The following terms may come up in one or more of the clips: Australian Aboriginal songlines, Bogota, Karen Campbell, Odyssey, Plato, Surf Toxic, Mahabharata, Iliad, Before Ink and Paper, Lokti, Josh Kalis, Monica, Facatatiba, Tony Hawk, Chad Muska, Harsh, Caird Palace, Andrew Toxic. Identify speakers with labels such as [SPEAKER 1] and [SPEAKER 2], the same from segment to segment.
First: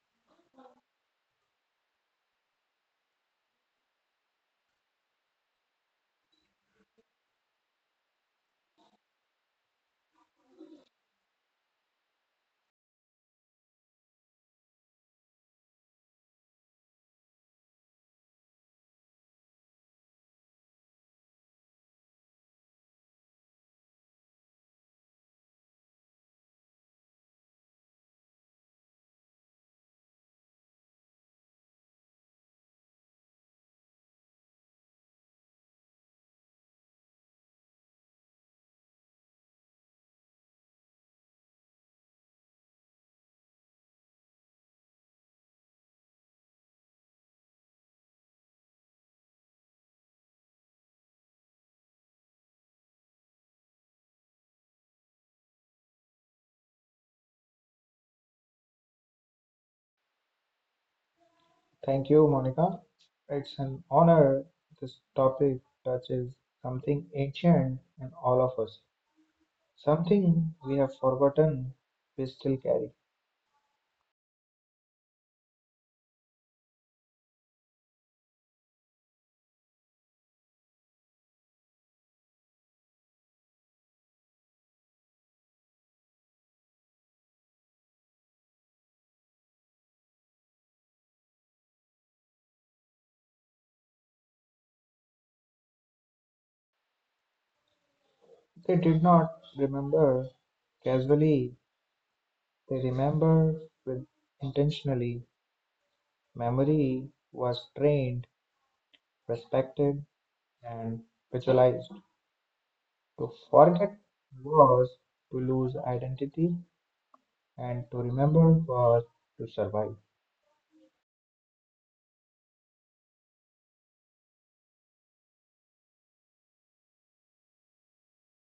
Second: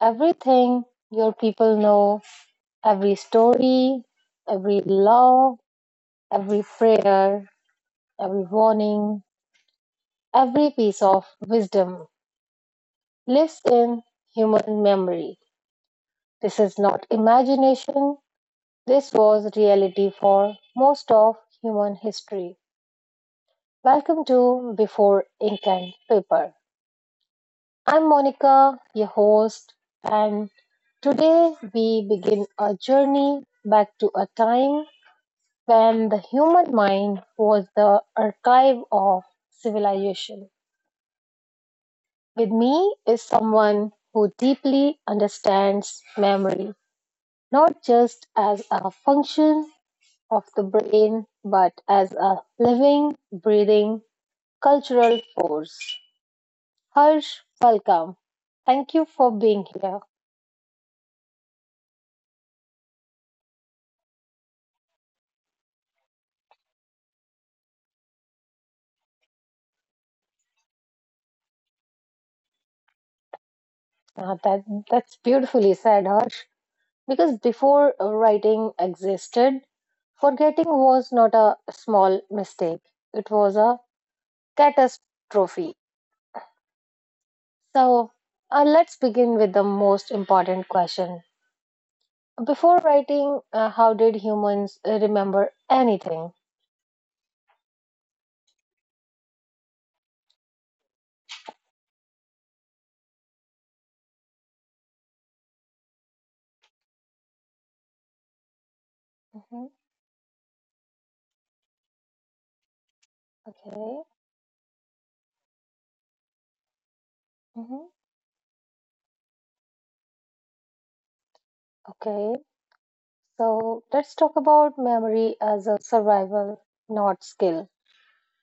[SPEAKER 1] Everything your people know, every story, every law, every prayer, every warning, every piece of wisdom lives in human memory. This is not imagination. This was reality for most of human history. Welcome to Before Ink and Paper. I'm Monica, your host, and today we begin a journey back to a time when the human mind was the archive of civilization. With me is someone who deeply understands memory, not just as a function of the brain, but as a living, breathing cultural force. Harsh, welcome. Thank you for being here.
[SPEAKER 2] Thank you, Monica. It's an honor. This topic touches something ancient in all of us, something we have forgotten we still carry.
[SPEAKER 1] Now that that's beautifully said, Harsh. Because before writing existed, forgetting was not a small mistake. It was a catastrophe. So let's begin with the most important question. Before writing, how did humans remember anything?
[SPEAKER 2] They did not remember casually, they remember with intentionally. Memory was trained,
[SPEAKER 1] Hmm.
[SPEAKER 2] respected, and visualized. To forget
[SPEAKER 1] Okay.
[SPEAKER 2] was to lose identity, and to remember was to survive.
[SPEAKER 1] Okay, so let's talk about memory as a survival, not skill.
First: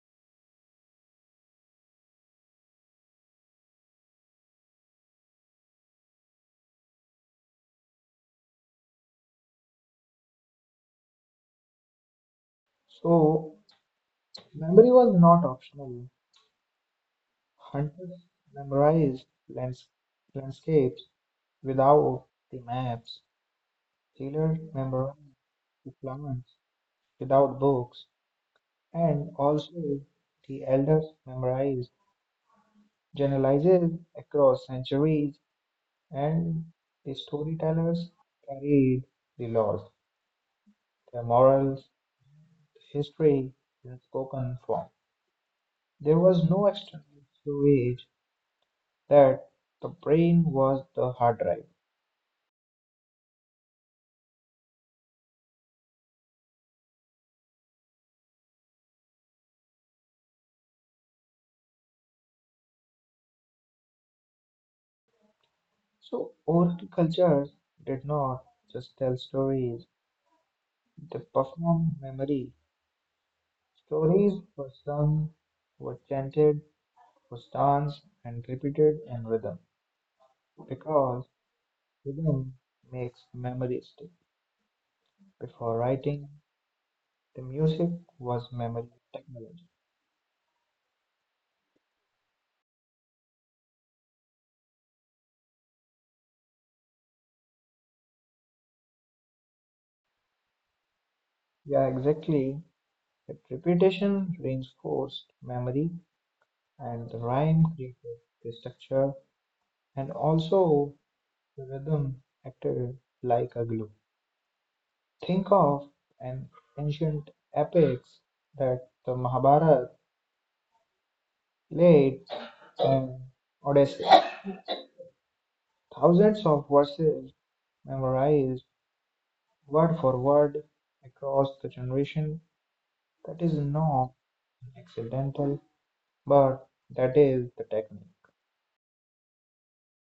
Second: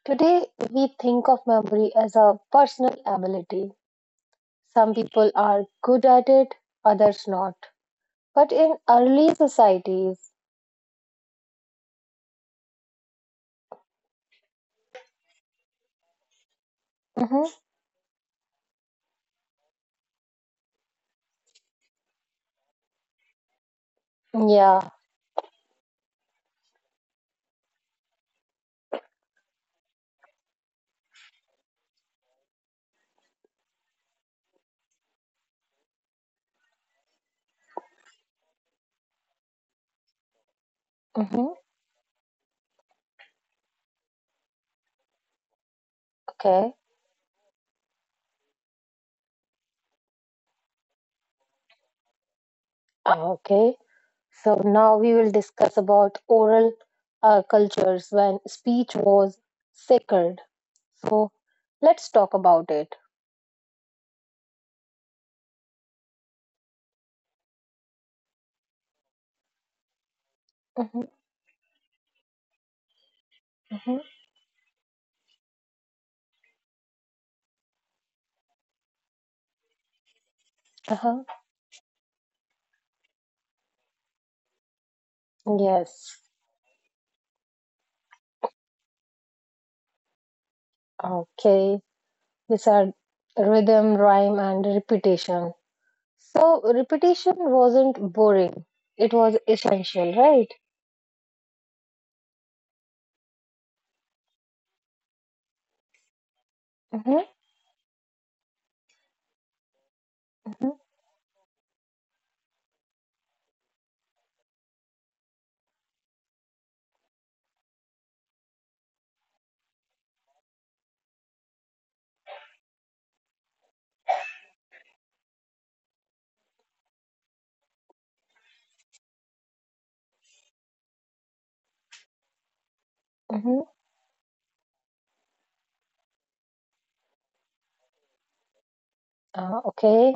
[SPEAKER 1] Today, we think of memory as a personal ability. Some people are good at it, others not. But in early societies,
[SPEAKER 2] So, memory was not optional.
[SPEAKER 1] mm-hmm,
[SPEAKER 2] Hunters memorized landscapes without the maps, sailors
[SPEAKER 1] yeah,
[SPEAKER 2] memorized the plants without books, and also the elders memorized generalizes across centuries, and the storytellers carried the laws, their
[SPEAKER 1] mm-hmm,
[SPEAKER 2] morals, history in spoken form. There was no
[SPEAKER 1] okay,
[SPEAKER 2] external storage that the brain was the hard drive.
[SPEAKER 1] okay. So now we will discuss about oral cultures when speech was sacred. So let's talk about it.
[SPEAKER 2] So oral culture did not just tell stories,
[SPEAKER 1] Mm-hmm.
[SPEAKER 2] they performed memory.
[SPEAKER 1] Mm-hmm.
[SPEAKER 2] Stories were sung, were chanted, were danced, and repeated in rhythm
[SPEAKER 1] Uh-huh.
[SPEAKER 2] because rhythm makes memory stick. Before
[SPEAKER 1] Yes.
[SPEAKER 2] writing, the music was memory technology.
[SPEAKER 1] Okay, these are rhythm, rhyme, and repetition. So, repetition wasn't boring, it was essential, right?
[SPEAKER 2] Yeah, exactly. If repetition reinforced memory and
[SPEAKER 1] Mm-hmm,
[SPEAKER 2] the rhyme created the structure and also the rhythm acted like a glue. Think of an ancient epics that the Mahabharata, Iliad and Odyssey. Thousands of verses memorized word for word across the generation. That is
[SPEAKER 1] mm-hmm.
[SPEAKER 2] not accidental, but that is the technique.
[SPEAKER 1] Okay,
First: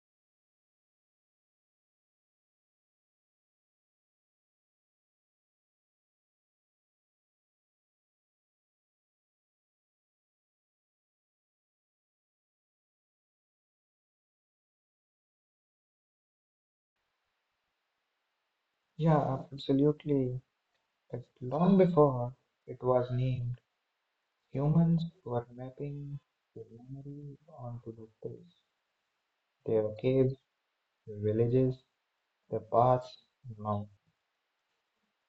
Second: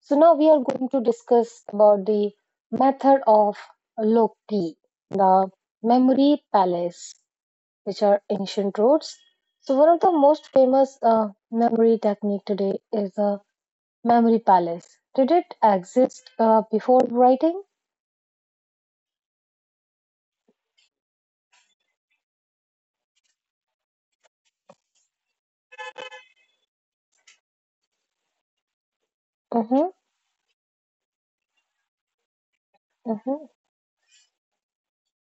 [SPEAKER 1] so now we are going to discuss about the method of Lokti, the memory palace, which are ancient roads. So, one of the most famous memory technique today is the memory palace. Did it exist before writing?
[SPEAKER 2] Yeah, absolutely. But long before it was named, humans were mapping their memory onto the place.
[SPEAKER 1] Mm-hmm.
[SPEAKER 2] Their caves, their villages, the path
[SPEAKER 1] Mm-hmm.
[SPEAKER 2] now.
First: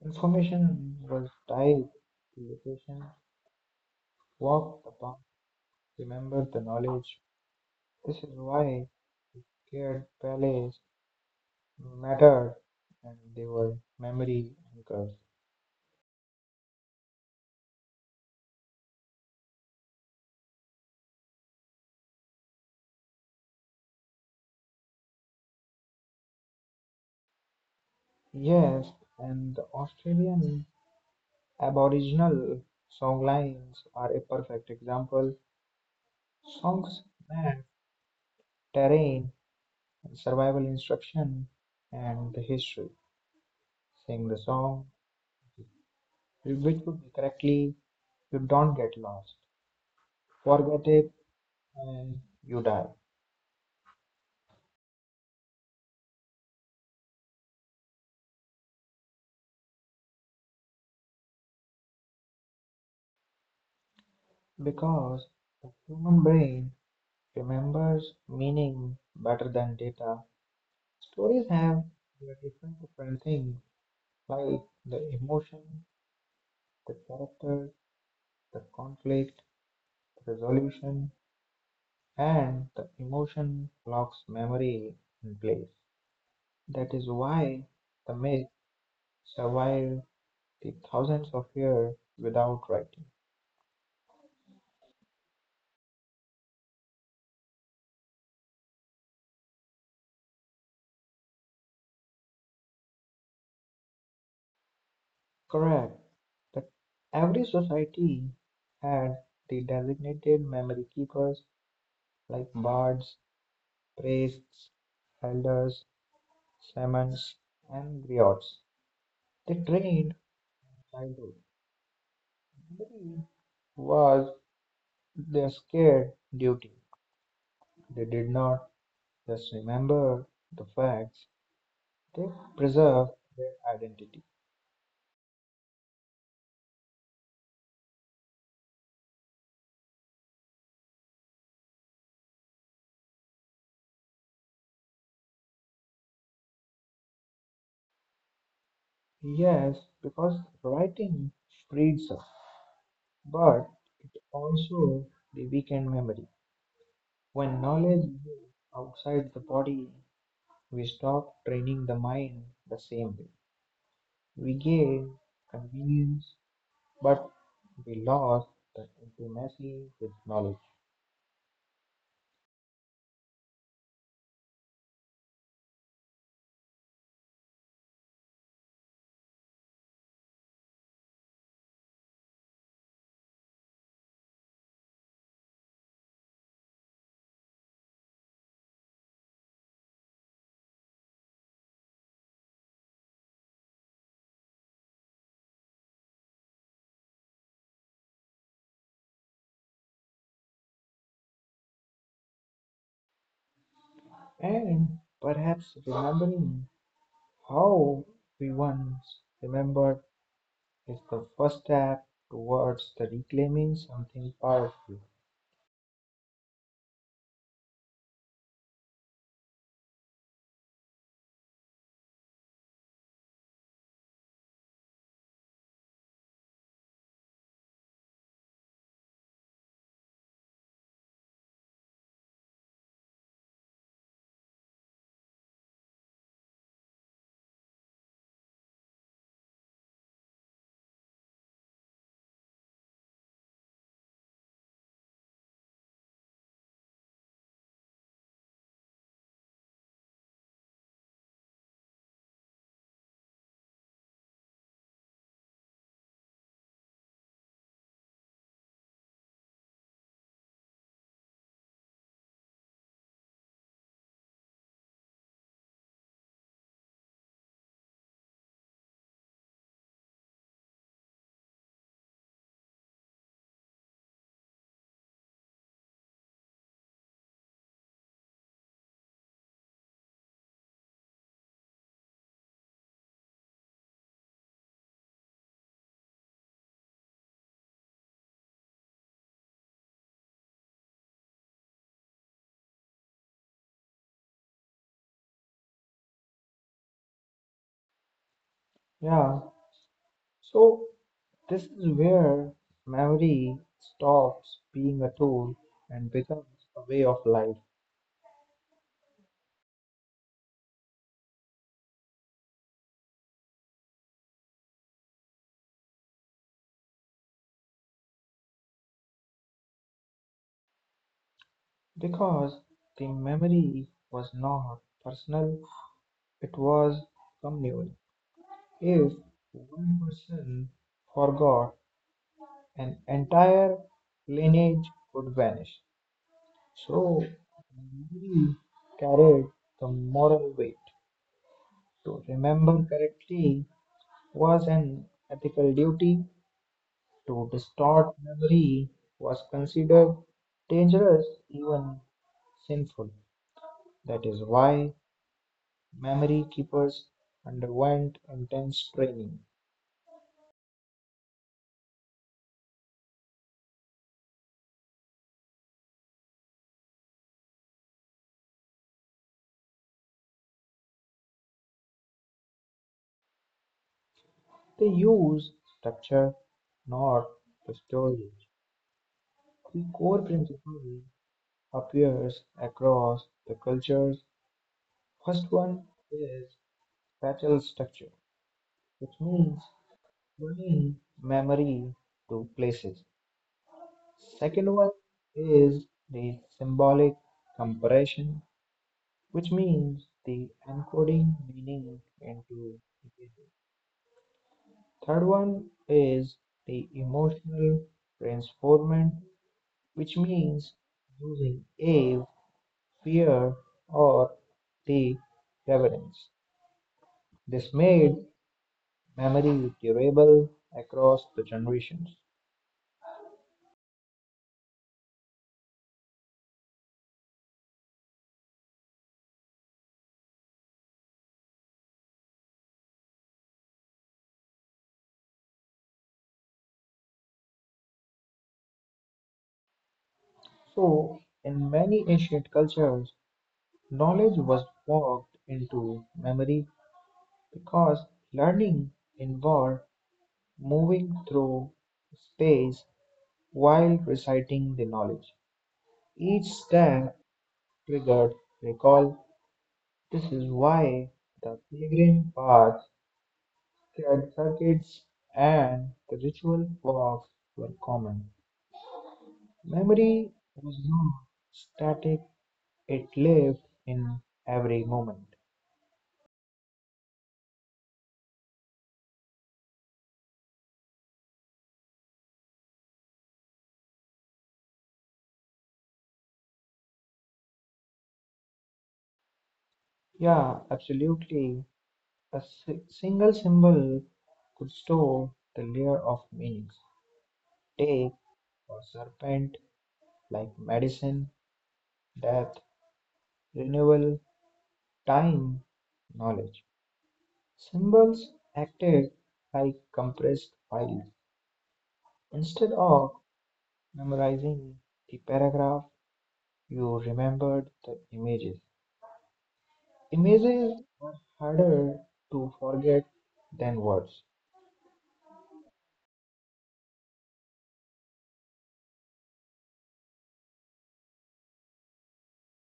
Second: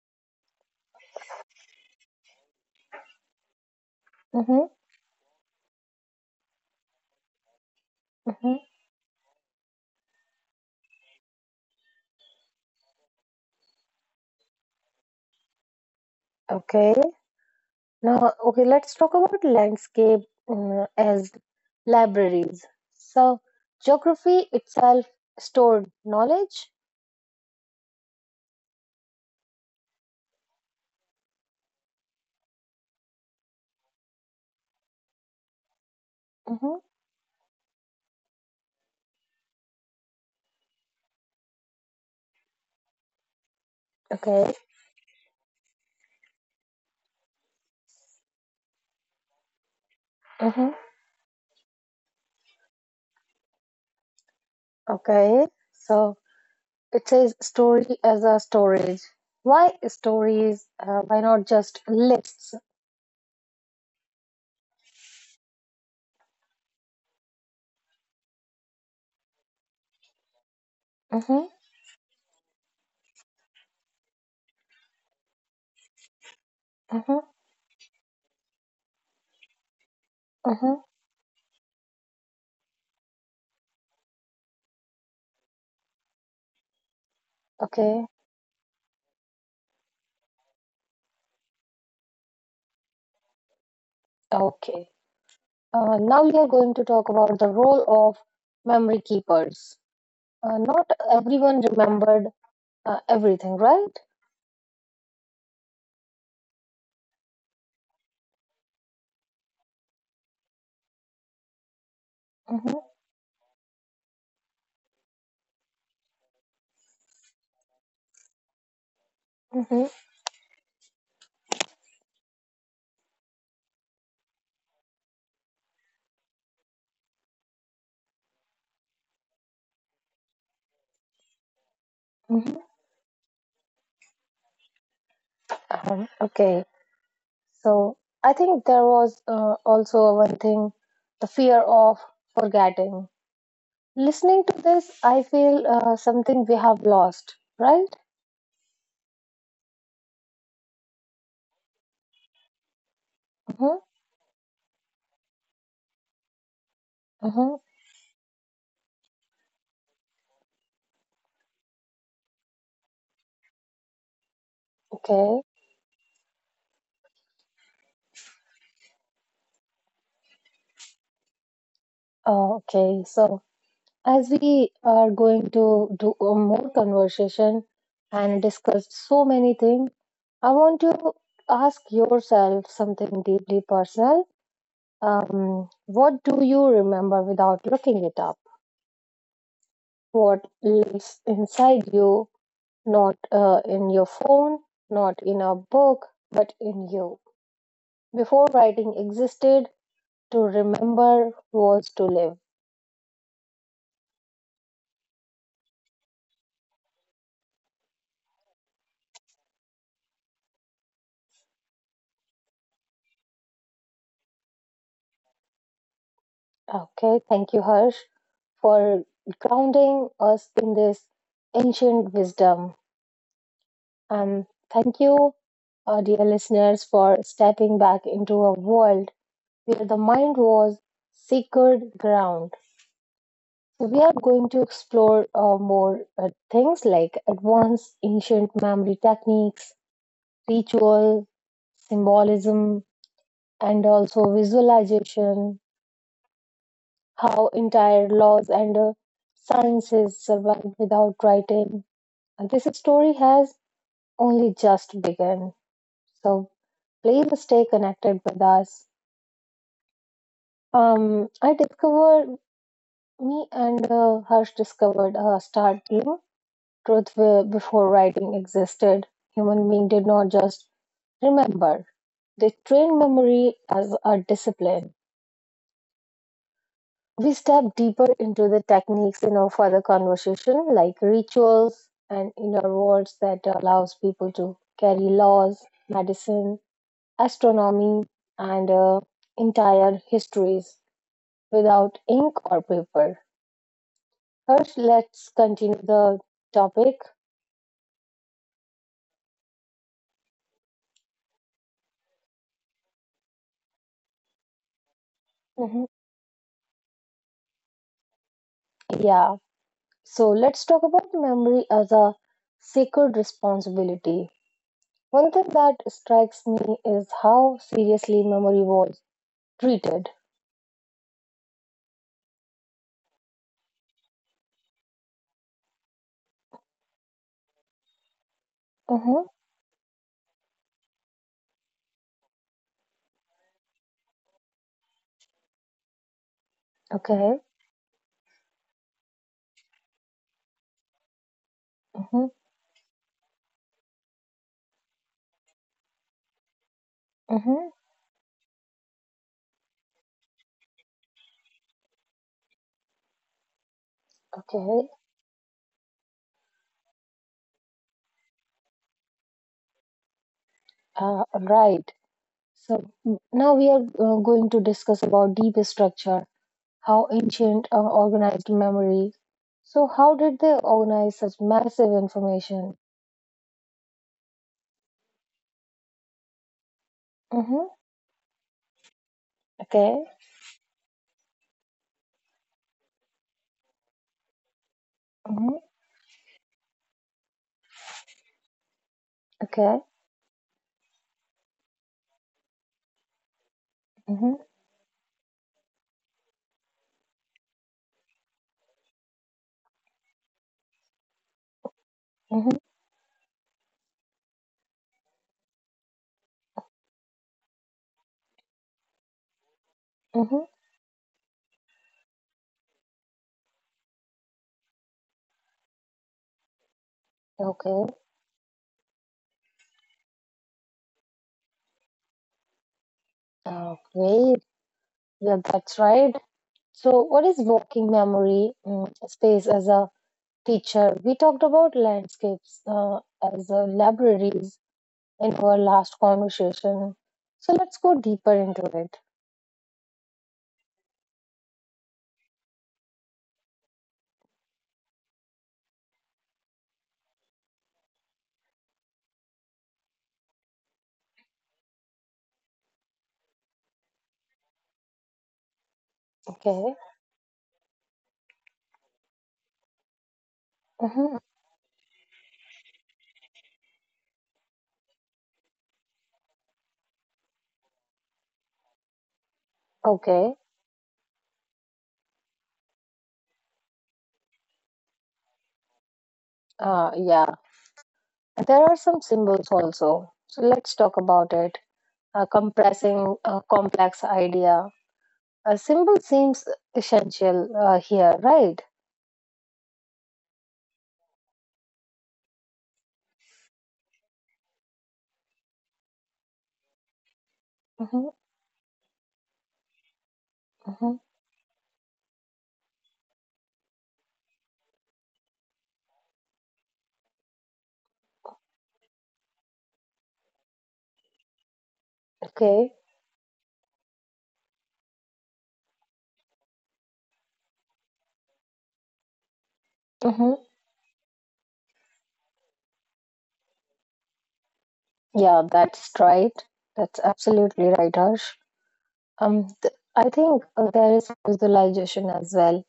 [SPEAKER 2] Information was tied to location.
[SPEAKER 1] Mhm,
[SPEAKER 2] Walk the path. Remember the knowledge. This is
[SPEAKER 1] mhm.
[SPEAKER 2] why Caird Palace mattered and they were memory anchors.
[SPEAKER 1] Okay. Now, okay, let's talk about landscape as libraries. So, geography itself stored knowledge.
[SPEAKER 2] Yes, and the Australian Aboriginal songlines are a perfect example.
[SPEAKER 1] Hmm.
[SPEAKER 2] Songs map terrain, survival instruction, and the history. Sing the
[SPEAKER 1] Okay.
[SPEAKER 2] song, which would be correctly. You don't get lost,
[SPEAKER 1] Hmm.
[SPEAKER 2] forget it, and you die.
[SPEAKER 1] Okay. So, it says story as a storage. Why stories? Why not just lists?
[SPEAKER 2] Because the human brain remembers meaning better than data. Stories
[SPEAKER 1] Hmm.
[SPEAKER 2] have their different different things like the emotion, the
[SPEAKER 1] Hmm.
[SPEAKER 2] character, the conflict, the
[SPEAKER 1] Hmm.
[SPEAKER 2] resolution, and the emotion locks memory in place. That is why
[SPEAKER 1] Okay.
[SPEAKER 2] the myth survived the thousands of years without writing.
[SPEAKER 1] Okay. Now we are going to talk about the role of memory keepers. Not everyone remembered everything, right?
[SPEAKER 2] Correct, but every society had the designated memory keepers like
[SPEAKER 1] Mm-hmm,
[SPEAKER 2] bards, priests, elders, shamans, and griots. They
[SPEAKER 1] mm-hmm,
[SPEAKER 2] trained childhood. Memory was their scared duty. They did not just remember the facts, they
[SPEAKER 1] mm-hmm.
[SPEAKER 2] preserved their identity.
[SPEAKER 1] Okay. So I think there was also one thing, the fear of forgetting. Listening to this, I feel something we have lost, right?
[SPEAKER 2] Yes, because writing frees us, but
[SPEAKER 1] Mm-hmm,
[SPEAKER 2] it also the weekend memory.
[SPEAKER 1] mm-hmm.
[SPEAKER 2] When knowledge moves outside the body, we stop training the mind the same way. We gain
[SPEAKER 1] Okay.
[SPEAKER 2] convenience, but we lost the intimacy with knowledge.
[SPEAKER 1] Okay. So as we are going to do a more conversation and discuss so many things, I want to ask yourself something deeply personal. What do you remember without looking it up? What lives inside you, not in your phone, not in a book, but in you? Before writing existed, to remember was to live.
[SPEAKER 2] And perhaps remembering how we once remembered is the first step towards the reclaiming something powerful.
[SPEAKER 1] Okay, thank you, Harsh, for grounding us in this ancient wisdom. And thank you, dear listeners, for stepping back into a world where the mind was sacred ground. So we are going to explore more things like advanced ancient memory techniques, ritual, symbolism, and also visualization, how entire laws and sciences survive without writing. And this story has only just begun. So please stay connected with us. I discovered, me and Harsh discovered a startling truth. Will, before writing existed, human beings did not just remember. They trained memory as a discipline. We step deeper into the techniques in our further conversation, like rituals and inner worlds that allows people to carry laws, medicine, astronomy, and entire histories without ink or paper. First, let's continue the topic.
[SPEAKER 2] Yeah, so this is where memory stops being a tool
[SPEAKER 1] Mhm.
[SPEAKER 2] and becomes a way of life.
[SPEAKER 1] Yeah. So let's talk about memory as a sacred responsibility. One thing that strikes me is how seriously memory was treated.
[SPEAKER 2] Because the memory was not personal, it was communal. If
[SPEAKER 1] Mm-hmm.
[SPEAKER 2] one person forgot, an entire lineage would vanish. So,
[SPEAKER 1] Okay.
[SPEAKER 2] memory carried the moral weight. To
[SPEAKER 1] Mm-hmm.
[SPEAKER 2] remember correctly was an ethical duty. To
[SPEAKER 1] Mm-hmm.
[SPEAKER 2] distort memory was considered dangerous, even sinful. That is why
[SPEAKER 1] Okay.
[SPEAKER 2] memory keepers underwent intense training.
[SPEAKER 1] Right. So now we are going to discuss about deep structure, how ancient organized memory. So how did they organize such massive information?
[SPEAKER 2] They used structure, not
[SPEAKER 1] Mm-hmm.
[SPEAKER 2] the storage. The
[SPEAKER 1] Okay.
[SPEAKER 2] core principle appears across the cultures. First
[SPEAKER 1] Mm-hmm.
[SPEAKER 2] one is spatial structure, which means
[SPEAKER 1] Okay.
[SPEAKER 2] tying memory to places.
[SPEAKER 1] Mm-hmm.
[SPEAKER 2] Second one is the symbolic comparison, which means the encoding meaning
[SPEAKER 1] Mm-hmm.
[SPEAKER 2] into images. Third one is the emotional transformant, which
[SPEAKER 1] Mm-hmm.
[SPEAKER 2] means using awe, fear, or the reverence. This
[SPEAKER 1] Okay.
[SPEAKER 2] made memory durable across the generations.
[SPEAKER 1] Okay, yeah, that's right. So, what is working memory space as a teacher? We talked about landscapes as libraries in our last conversation. So, let's go deeper into it.
[SPEAKER 2] So, in many ancient cultures, knowledge was walked into memory because learning involved moving through space while reciting the knowledge. Each
[SPEAKER 1] Okay.
[SPEAKER 2] step triggered recall. This is why
[SPEAKER 1] Hmm.
[SPEAKER 2] the pilgrim paths, sacred circuits, and the ritual walks were common. Memory
[SPEAKER 1] Okay.
[SPEAKER 2] was not static, it lived in every moment.
[SPEAKER 1] Yeah. There are some symbols also. So, let's talk about it. Compressing a complex idea. A symbol seems essential here, right?
[SPEAKER 2] Yeah, absolutely. A single symbol could store the layer of meanings. Take
[SPEAKER 1] Mm-hmm.
[SPEAKER 2] or serpent like
[SPEAKER 1] Mm-hmm.
[SPEAKER 2] medicine, death, renewal, time, knowledge. Symbols acted like compressed files; instead
[SPEAKER 1] Okay.
[SPEAKER 2] of memorizing the paragraph, you remembered the images.
[SPEAKER 1] Mhm.
[SPEAKER 2] Images are harder to forget than words.
[SPEAKER 1] Yeah, that's right. That's absolutely right, Harsh. I think there is visualization as well,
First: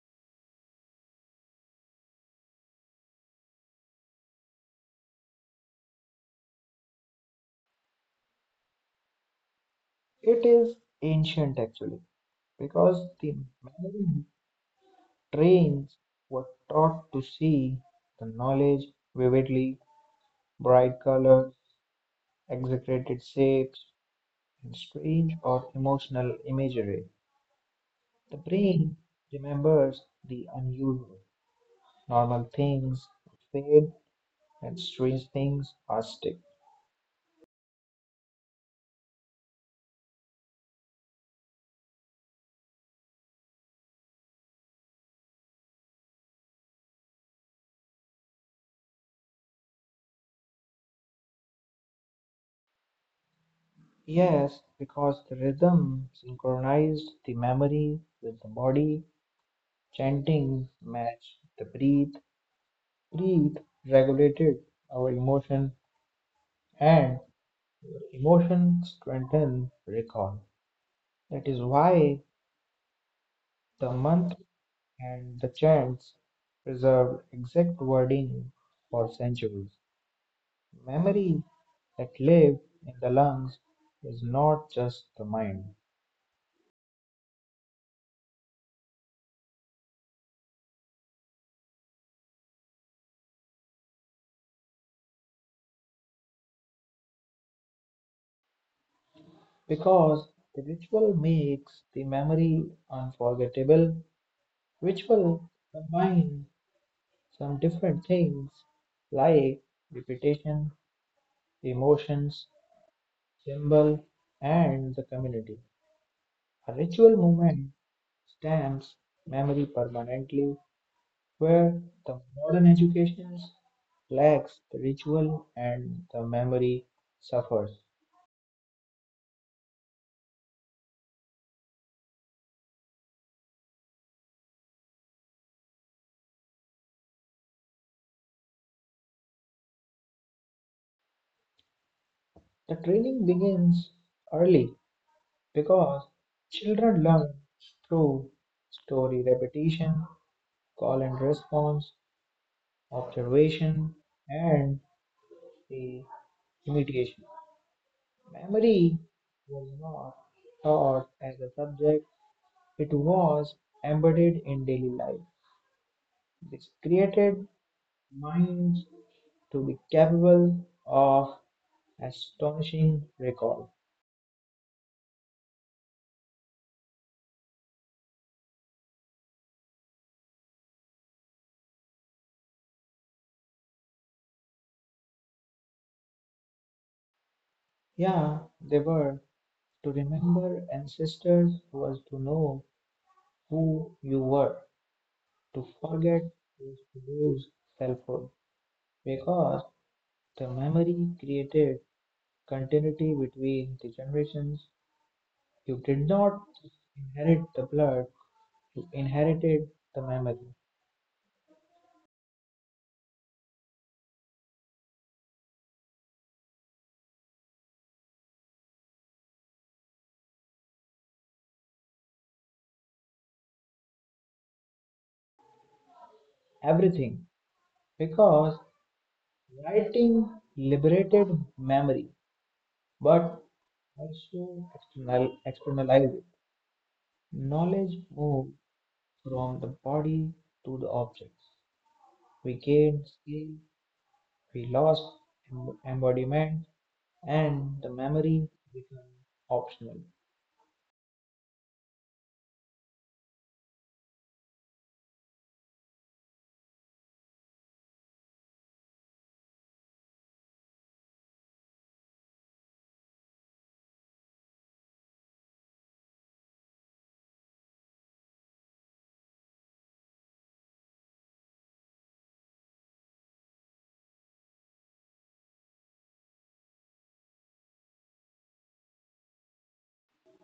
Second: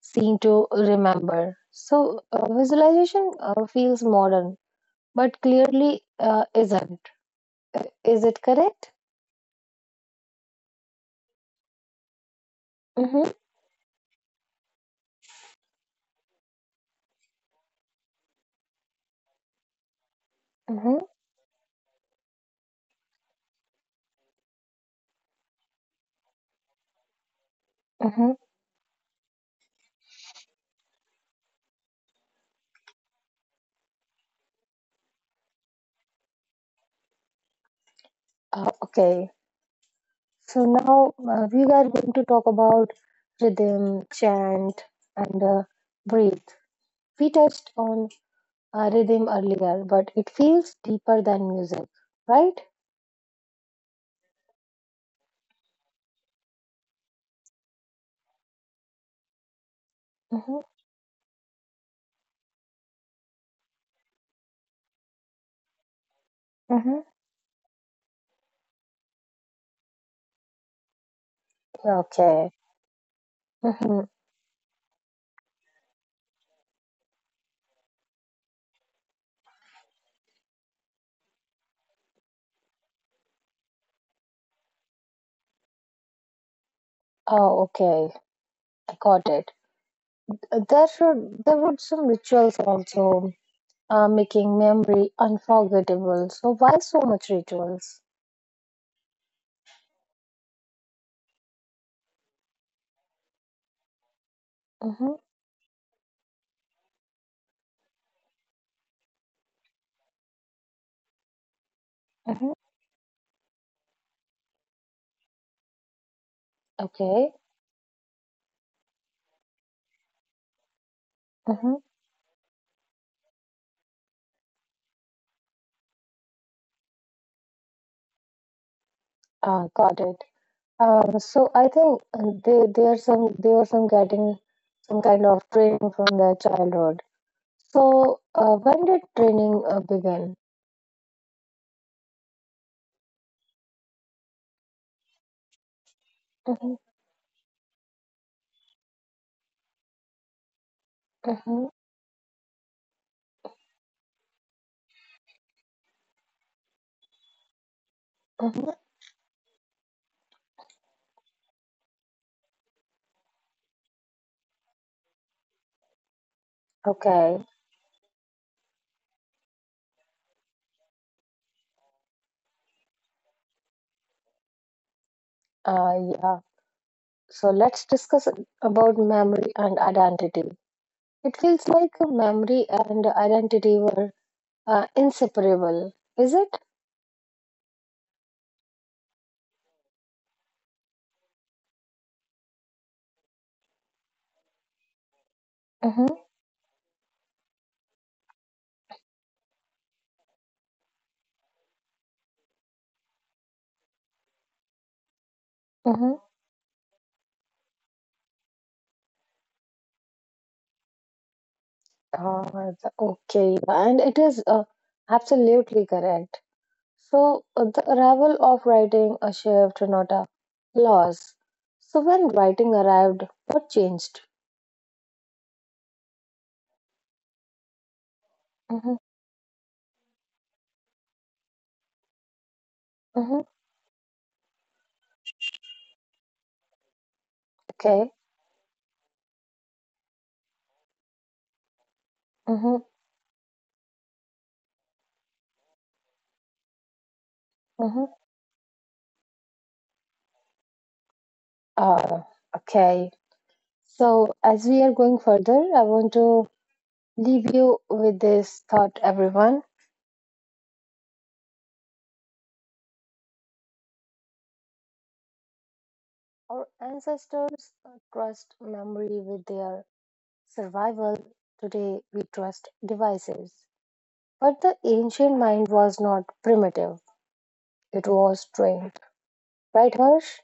[SPEAKER 1] seen to remember. So, visualization feels modern, but clearly isn't. Is it correct?
[SPEAKER 2] It is ancient actually, because
[SPEAKER 1] Mm-hmm,
[SPEAKER 2] the memory trains were taught to see the knowledge vividly,
[SPEAKER 1] mm-hmm,
[SPEAKER 2] bright colors, exaggerated shapes, and strange or emotional imagery.
[SPEAKER 1] mm-hmm.
[SPEAKER 2] The brain remembers the unusual. Normal things fade and strange things are stick.
[SPEAKER 1] Okay. So, now we are going to talk about rhythm, chant, and breathe. We touched on rhythm earlier, but it feels deeper than music, right?
[SPEAKER 2] Yes, because the rhythm synchronized the memory with the body.
[SPEAKER 1] Mm-hmm,
[SPEAKER 2] Chanting matched the breathe. Breathe regulated our emotion
[SPEAKER 1] mm-hmm.
[SPEAKER 2] and emotion strengthened recall. That is why
[SPEAKER 1] Okay.
[SPEAKER 2] the
[SPEAKER 1] Mm-hmm.
[SPEAKER 2] mantra and the chants preserved exact wording for centuries. Memory that live in the lungs is not just the mind,
[SPEAKER 1] Oh, okay. I got it. There would some rituals also, making memory unforgettable. So why so much rituals?
[SPEAKER 2] because the ritual makes the memory unforgettable.
[SPEAKER 1] Mm-hmm,
[SPEAKER 2] Ritual combine some different things like repetition, emotions,
[SPEAKER 1] mm-hmm.
[SPEAKER 2] symbol, and the community. A ritual
[SPEAKER 1] Okay.
[SPEAKER 2] movement stamps memory permanently
[SPEAKER 1] Mm-hmm.
[SPEAKER 2] where the modern education lacks the ritual and the memory suffers.
[SPEAKER 1] Got it. So I think they are some they were some getting some kind of training from their childhood. So when did training begin?
[SPEAKER 2] The training begins early because
[SPEAKER 1] Mm-hmm,
[SPEAKER 2] children learn through story repetition, call and
[SPEAKER 1] mm-hmm,
[SPEAKER 2] response, observation, and the imitation.
[SPEAKER 1] mm-hmm.
[SPEAKER 2] Memory was not taught as a subject, it was embedded in daily life. This
[SPEAKER 1] Okay.
[SPEAKER 2] created minds to be capable of astonishing recall.
[SPEAKER 1] Yeah. So let's discuss about memory and identity. It feels like memory and identity were inseparable, is it?
[SPEAKER 2] Yeah, they were. To remember ancestors was to know who you were. To
[SPEAKER 1] Mm-hmm.
[SPEAKER 2] forget was to lose selfhood. Because the memory created continuity between the generations. You did
[SPEAKER 1] Mm-hmm.
[SPEAKER 2] not inherit the blood, you inherited the memory.
[SPEAKER 1] Uh, okay, and it is absolutely correct. So the arrival of writing a shift, not a loss. So when writing arrived, what changed?
[SPEAKER 2] Everything. Because
[SPEAKER 1] Mm-hmm.
[SPEAKER 2] writing liberated memory,
[SPEAKER 1] Mm-hmm.
[SPEAKER 2] but also externalize it. Knowledge
[SPEAKER 1] Okay.
[SPEAKER 2] moved from the body to the objects. We
[SPEAKER 1] Mm-hmm.
[SPEAKER 2] gained scale, we lost embodiment, and the
[SPEAKER 1] Mm-hmm.
[SPEAKER 2] memory became optional.
[SPEAKER 1] Uh, okay. So as we are going further, I want to leave you with this thought, everyone. Our ancestors trust memory with their survival. Today, we trust devices. But the ancient mind was not primitive, it was trained. Right, Harsh?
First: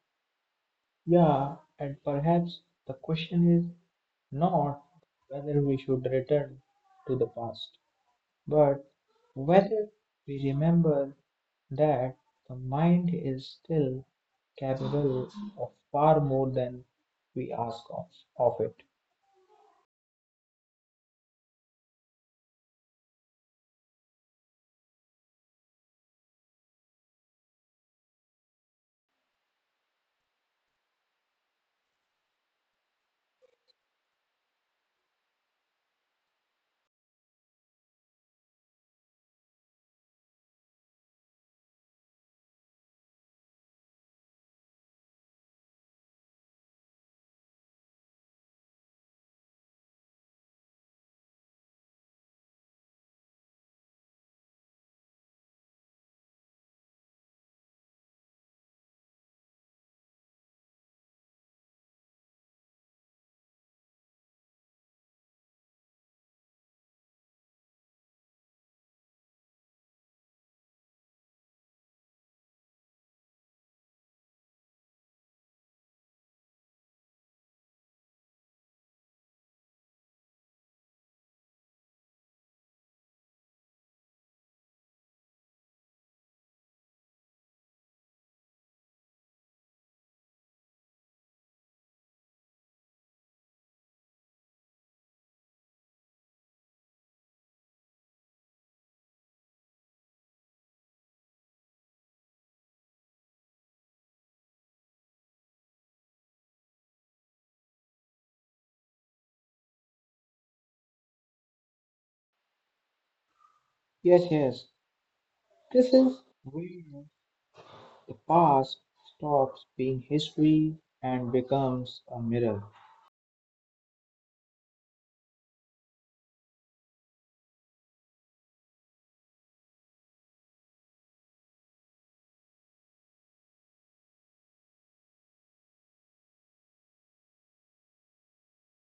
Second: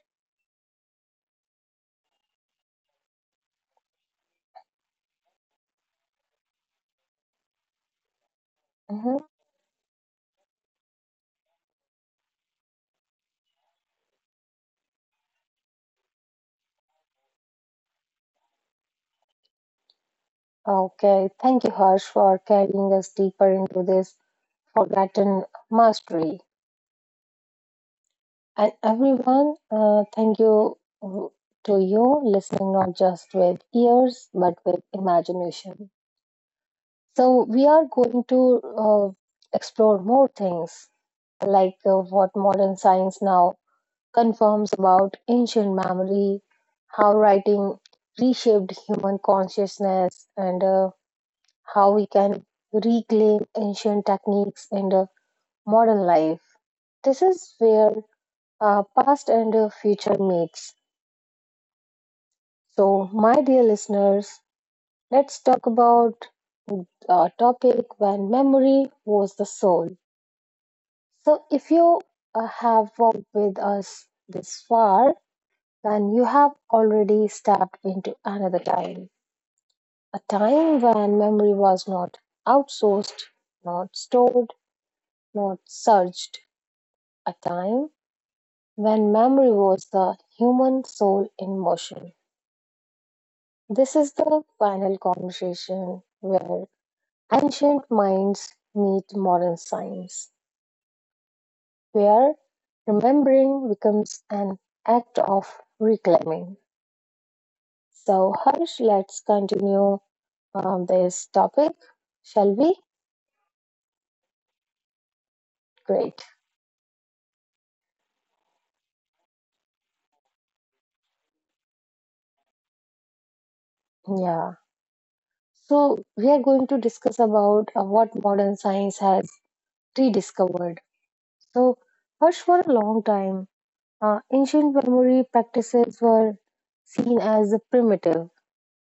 [SPEAKER 2] Yeah, and perhaps the question is not whether we should return to the past, but
[SPEAKER 1] Hmm.
[SPEAKER 2] whether we remember that the mind is still capable of far more than we of it.
[SPEAKER 1] Okay, thank you, Harsh, for carrying us deeper into this forgotten mastery. And everyone, thank you uh, to you listening not just with ears but with imagination. So we are going to explore more things like what modern science now confirms about ancient memory, how writing reshaped human consciousness, and how we can reclaim ancient techniques in modern life. This is where past and future meets. So, my dear listeners, let's talk about a topic when memory was the soul. So, if you have walked with us this far, then you have already stepped into another time, a time when memory was not outsourced, not stored, not searched, a time when memory was the human soul in motion. This is the final conversation where ancient minds meet modern science, where remembering becomes an act of reclaiming. So, Harsh, let's continue this topic, shall we?
[SPEAKER 2] Yes, yes. This is
[SPEAKER 1] Great.
[SPEAKER 2] where the past stops being history and becomes a mirror.
[SPEAKER 1] Yeah. So, we are going to discuss about what modern science has rediscovered. So, Harsh, for a long time, ancient memory practices were seen as primitive,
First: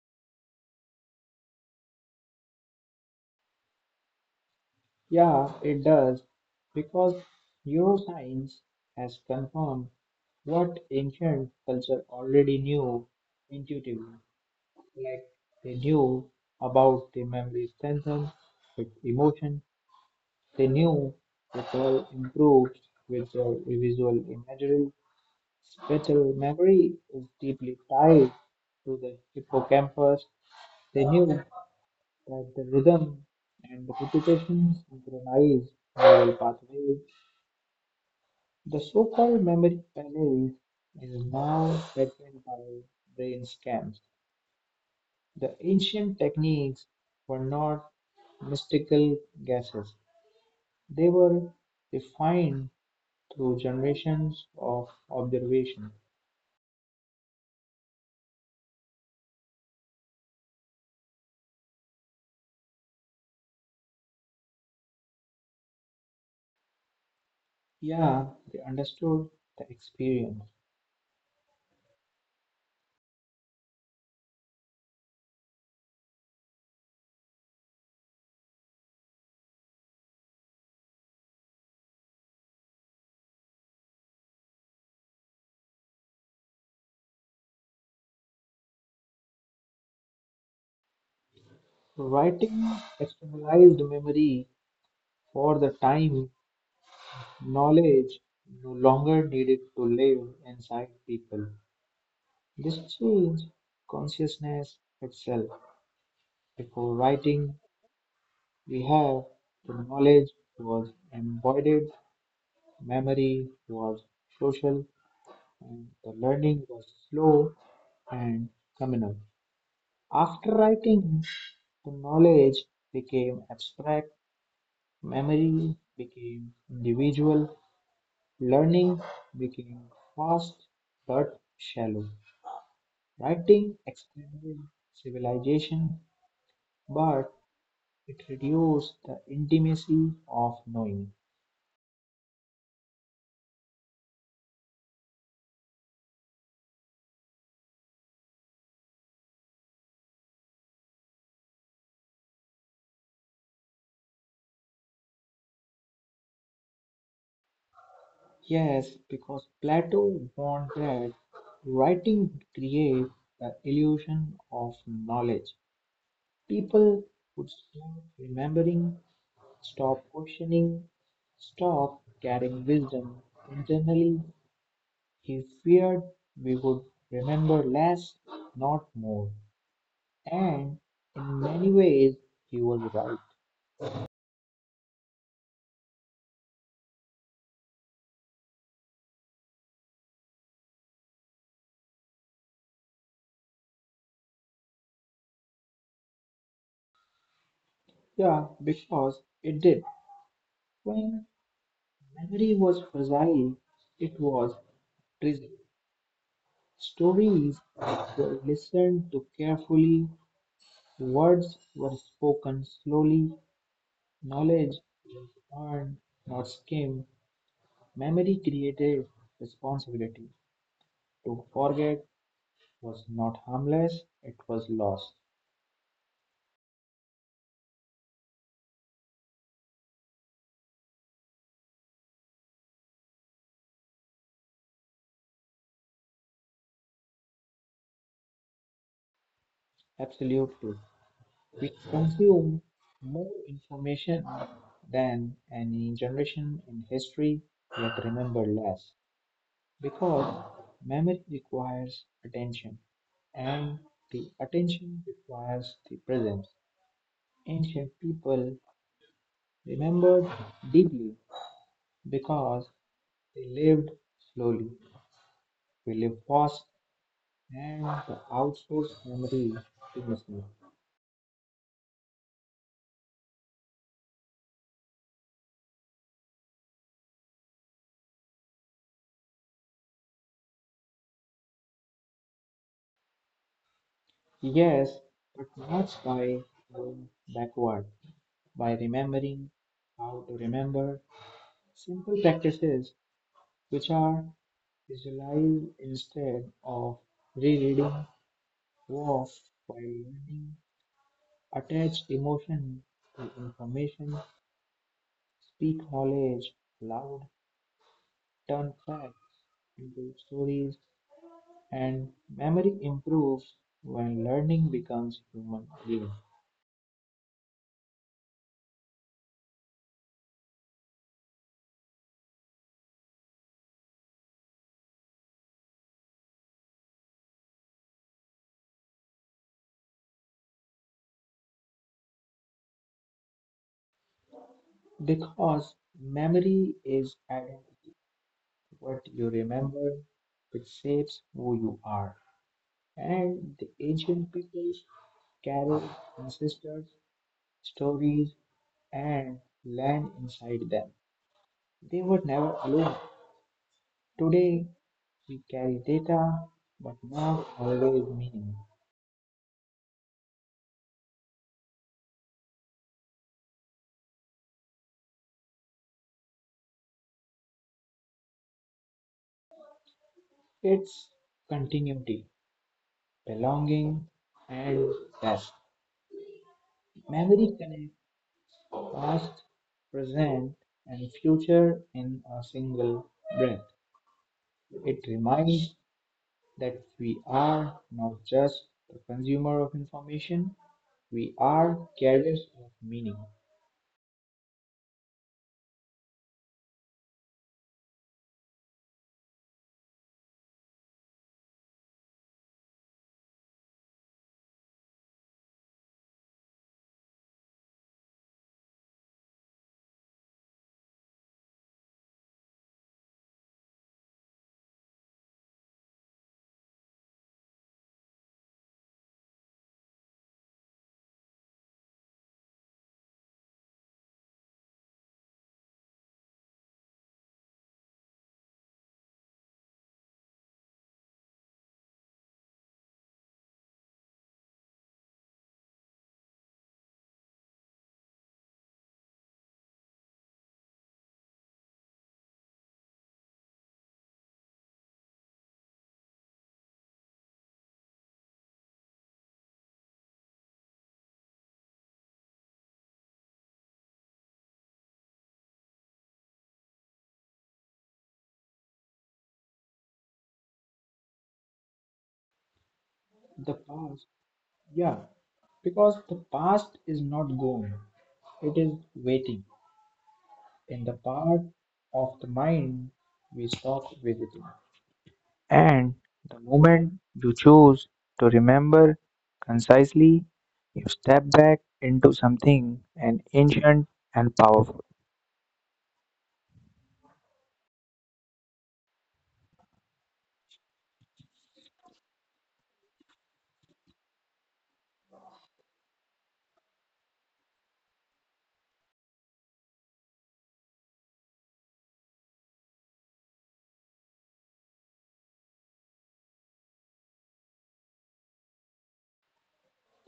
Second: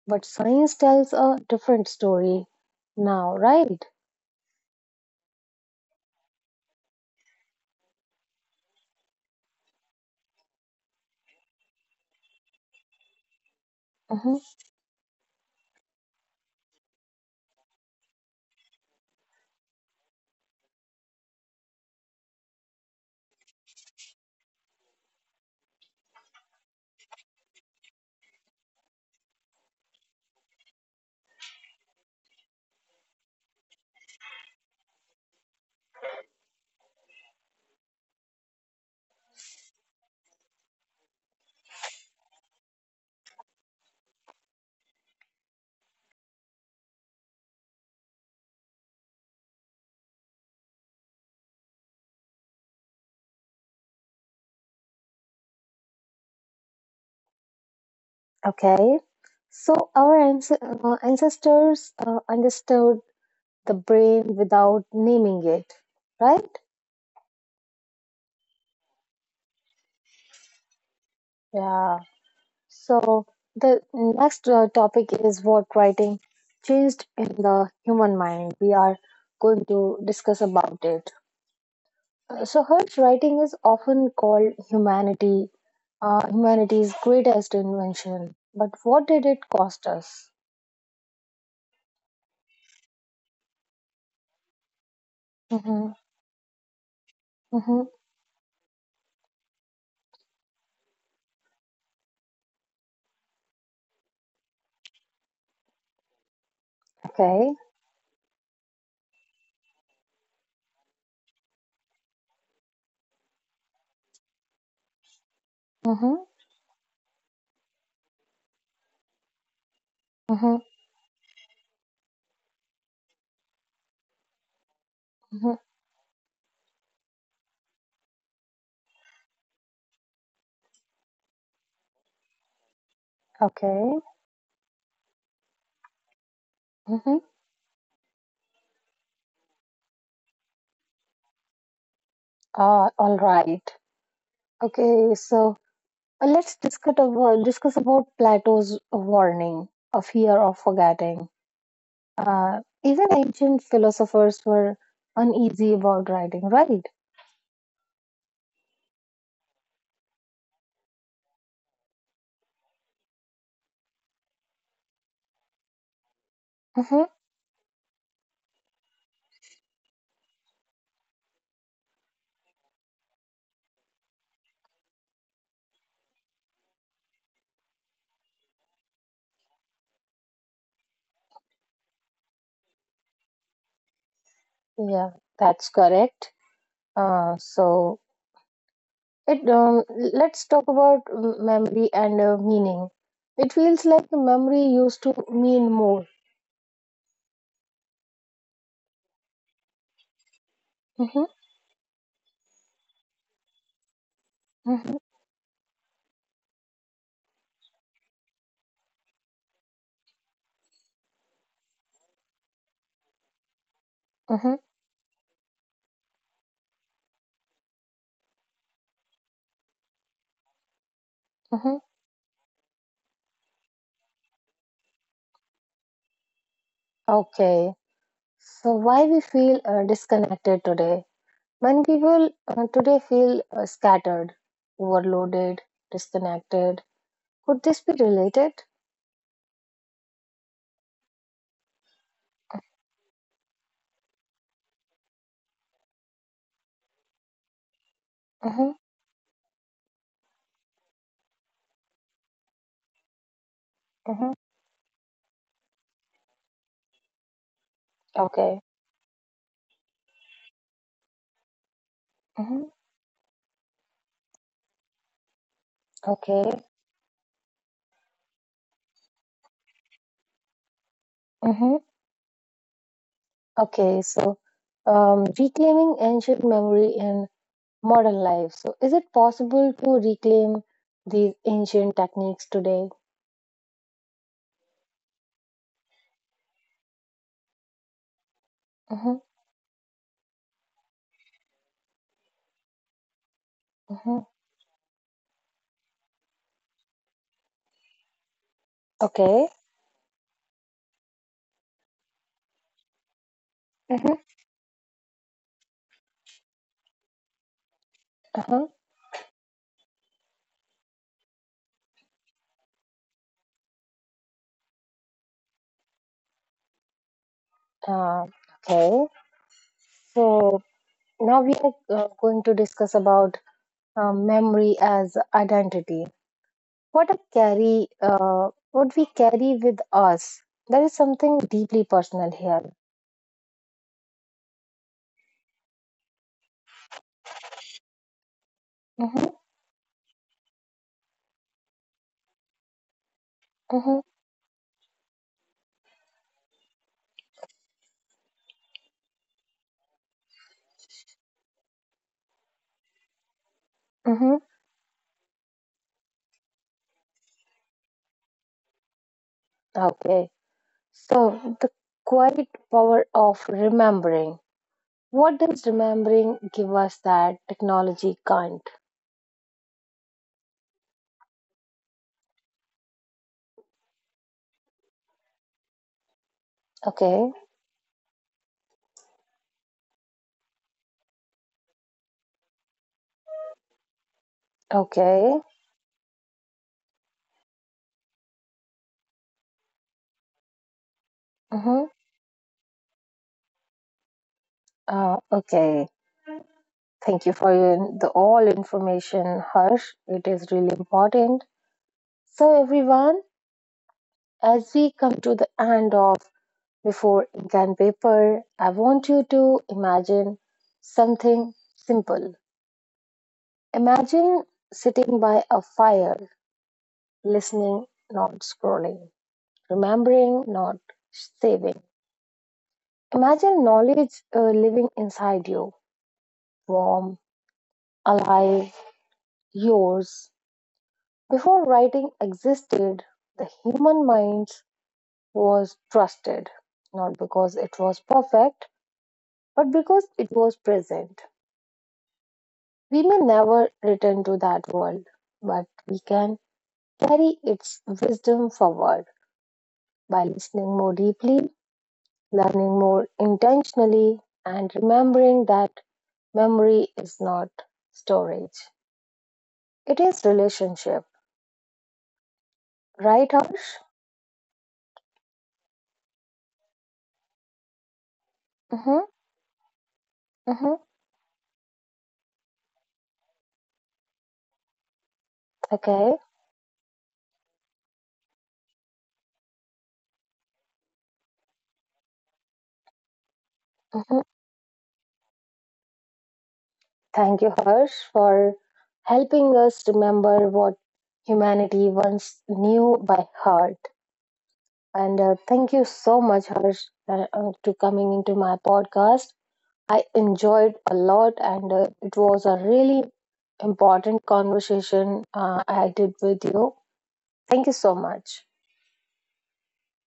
[SPEAKER 1] but science tells a different story now, right?
[SPEAKER 2] Yeah, it does, because neuroscience has confirmed what ancient culture already knew intuitively.
[SPEAKER 1] Mhm.
[SPEAKER 2] Like they knew about the memory strengthens with emotion. They knew recall improves with the visual imagery. Spatial memory is deeply tied to the hippocampus. They knew that the rhythm and the repetition synchronize neural pathways. The so-called memory palace is now frequent by brain scans. The ancient techniques were not mystical guesses; they were refined through generations of observation.
[SPEAKER 1] Okay. So, our ancestors understood the brain without naming it, right?
[SPEAKER 2] Yeah, they understood the experience.
[SPEAKER 1] Yeah. So, the next topic is what writing changed in the human mind. We are going to discuss about it. So, Hertz writing is often called humanity's greatest invention. But what did it cost us?
[SPEAKER 2] Writing externalized memory for the
[SPEAKER 1] Mm-hmm.
[SPEAKER 2] time
[SPEAKER 1] Mm-hmm.
[SPEAKER 2] knowledge no longer needed to live inside people. This changed consciousness itself. Before
[SPEAKER 1] Okay.
[SPEAKER 2] writing, we have the knowledge was embodied memory was social, and the
[SPEAKER 1] Mm-hmm.
[SPEAKER 2] learning was slow and communal. After
[SPEAKER 1] Mm-hmm.
[SPEAKER 2] writing, the knowledge became abstract,
[SPEAKER 1] Mm-hmm.
[SPEAKER 2] memory became individual, learning became fast but shallow. Writing
[SPEAKER 1] Okay.
[SPEAKER 2] expanded civilization,
[SPEAKER 1] Mm-hmm.
[SPEAKER 2] but it reduced the intimacy of knowing.
[SPEAKER 1] Ah, all right. Okay. So let's discuss about Plato's warning of fear of forgetting. Even ancient philosophers were uneasy about writing, right?
[SPEAKER 2] Yes, because Plato warned that writing creates the illusion of knowledge.
[SPEAKER 1] Hmm.
[SPEAKER 2] People would stop remembering, stop questioning, stop carrying wisdom. Internally, he feared we would remember less, not more. And in many ways, he was right.
[SPEAKER 1] Yeah, that's correct. So it Let's talk about memory and meaning. It feels like the memory used to mean more.
[SPEAKER 2] Yeah, because it did.
[SPEAKER 1] Hmm.
[SPEAKER 2] When memory was fragile, it was
[SPEAKER 1] Hmm.
[SPEAKER 2] prison. Stories were listened to carefully, words were spoken slowly,
[SPEAKER 1] Hmm.
[SPEAKER 2] knowledge earned, not skimmed, memory created, responsibility. To
[SPEAKER 1] Hmm.
[SPEAKER 2] forget was not harmless, it was lost.
[SPEAKER 1] Okay. So why we feel disconnected today? Many people today feel scattered, overloaded, disconnected. Could this be related?
[SPEAKER 2] Absolute truth. We consume more information than any generation in history, yet remember
[SPEAKER 1] Mm-hmm,
[SPEAKER 2] less. Because memory requires attention, and
[SPEAKER 1] mm-hmm.
[SPEAKER 2] the attention requires the presence. Ancient people
[SPEAKER 1] Okay.
[SPEAKER 2] remembered deeply
[SPEAKER 1] Mm-hmm,
[SPEAKER 2] because they lived slowly. We live
[SPEAKER 1] okay.
[SPEAKER 2] fast, and the outsource memory to machine.
[SPEAKER 1] Mm-hmm. Okay. So, reclaiming ancient memory in modern life. So, is it possible to reclaim these ancient techniques today?
[SPEAKER 2] Yes, but not by going backward, by
[SPEAKER 1] Mm-hmm,
[SPEAKER 2] remembering how to remember simple practices which
[SPEAKER 1] mm-hmm.
[SPEAKER 2] are alive instead of rereading. Reading
[SPEAKER 1] Okay.
[SPEAKER 2] works while learning attach emotion to
[SPEAKER 1] Mm-hmm,
[SPEAKER 2] information, speak knowledge loud.
[SPEAKER 1] uh-huh.
[SPEAKER 2] Turn facts into stories, and memory improves when learning becomes human again.
[SPEAKER 1] Uh, okay. So, now we are going to discuss about memory as identity. What a carry, what we carry with us, there is something deeply personal here.
[SPEAKER 2] Because memory is identity. What you
[SPEAKER 1] Mm-hmm,
[SPEAKER 2] remember, it shapes who you are. And the
[SPEAKER 1] mm-hmm,
[SPEAKER 2] ancient peoples carried ancestors stories, and land inside them. They were never alone.
[SPEAKER 1] mm-hmm.
[SPEAKER 2] Today, we carry data, but not always meaning.
[SPEAKER 1] Okay. So the quiet power of remembering, what does remembering give us that technology can't?
[SPEAKER 2] It's continuity, belonging, and rest.
[SPEAKER 1] Okay.
[SPEAKER 2] Memory connects past, present, and future in a single breath. It
[SPEAKER 1] Okay.
[SPEAKER 2] reminds that we are not just the consumer of information, we
[SPEAKER 1] Mm-hmm,
[SPEAKER 2] are carriers of meaning.
[SPEAKER 1] okay, thank you for the all information, Harsh. It is really important. So everyone, as we come to the end of Before Ink and Paper, I want you to imagine something simple. Imagine sitting by a fire, listening, not scrolling, remembering, not saving. Imagine knowledge living inside you, warm, alive, yours. Before writing existed, the human mind was trusted, not because it was perfect, but because it was present. We may never return to that world, but we can carry its wisdom forward by listening more deeply, learning more intentionally, and remembering that memory is not storage. It is relationship, right,
[SPEAKER 2] The
[SPEAKER 1] Harsh?
[SPEAKER 2] past. Yeah, because the past is not gone, it is
[SPEAKER 1] Mm-hmm,
[SPEAKER 2] waiting in
[SPEAKER 1] mm-hmm.
[SPEAKER 2] the part of the mind we stop visiting. And
[SPEAKER 1] Okay.
[SPEAKER 2] the moment you choose to remember concisely, you step back into something an ancient
[SPEAKER 1] Mm-hmm.
[SPEAKER 2] and powerful.
[SPEAKER 1] Thank you, Harsh, for helping us remember what humanity once knew by heart. And thank you so much, Harsh, to coming into my podcast. I enjoyed a lot, and it was a really important conversation I did with you. Thank you so much,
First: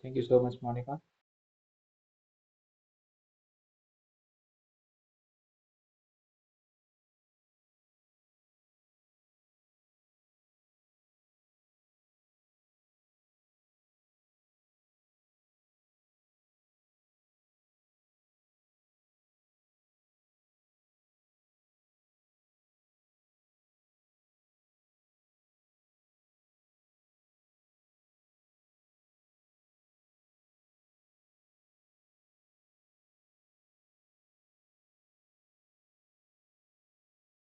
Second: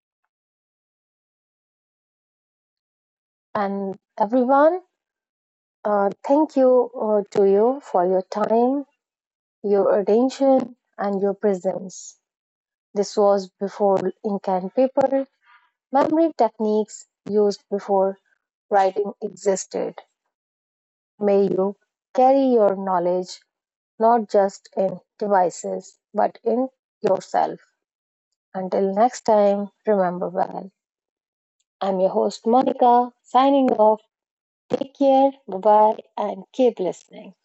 [SPEAKER 2] Thank you so much, Monica.
[SPEAKER 1] and everyone, thank you to you for your time, your attention, and your presence. This was Before Ink and Paper, memory techniques used before writing existed. May you carry your knowledge not just in devices but in yourself. Until next time, remember well. I'm your host, Monica, signing off. Take care, bye bye, and keep listening.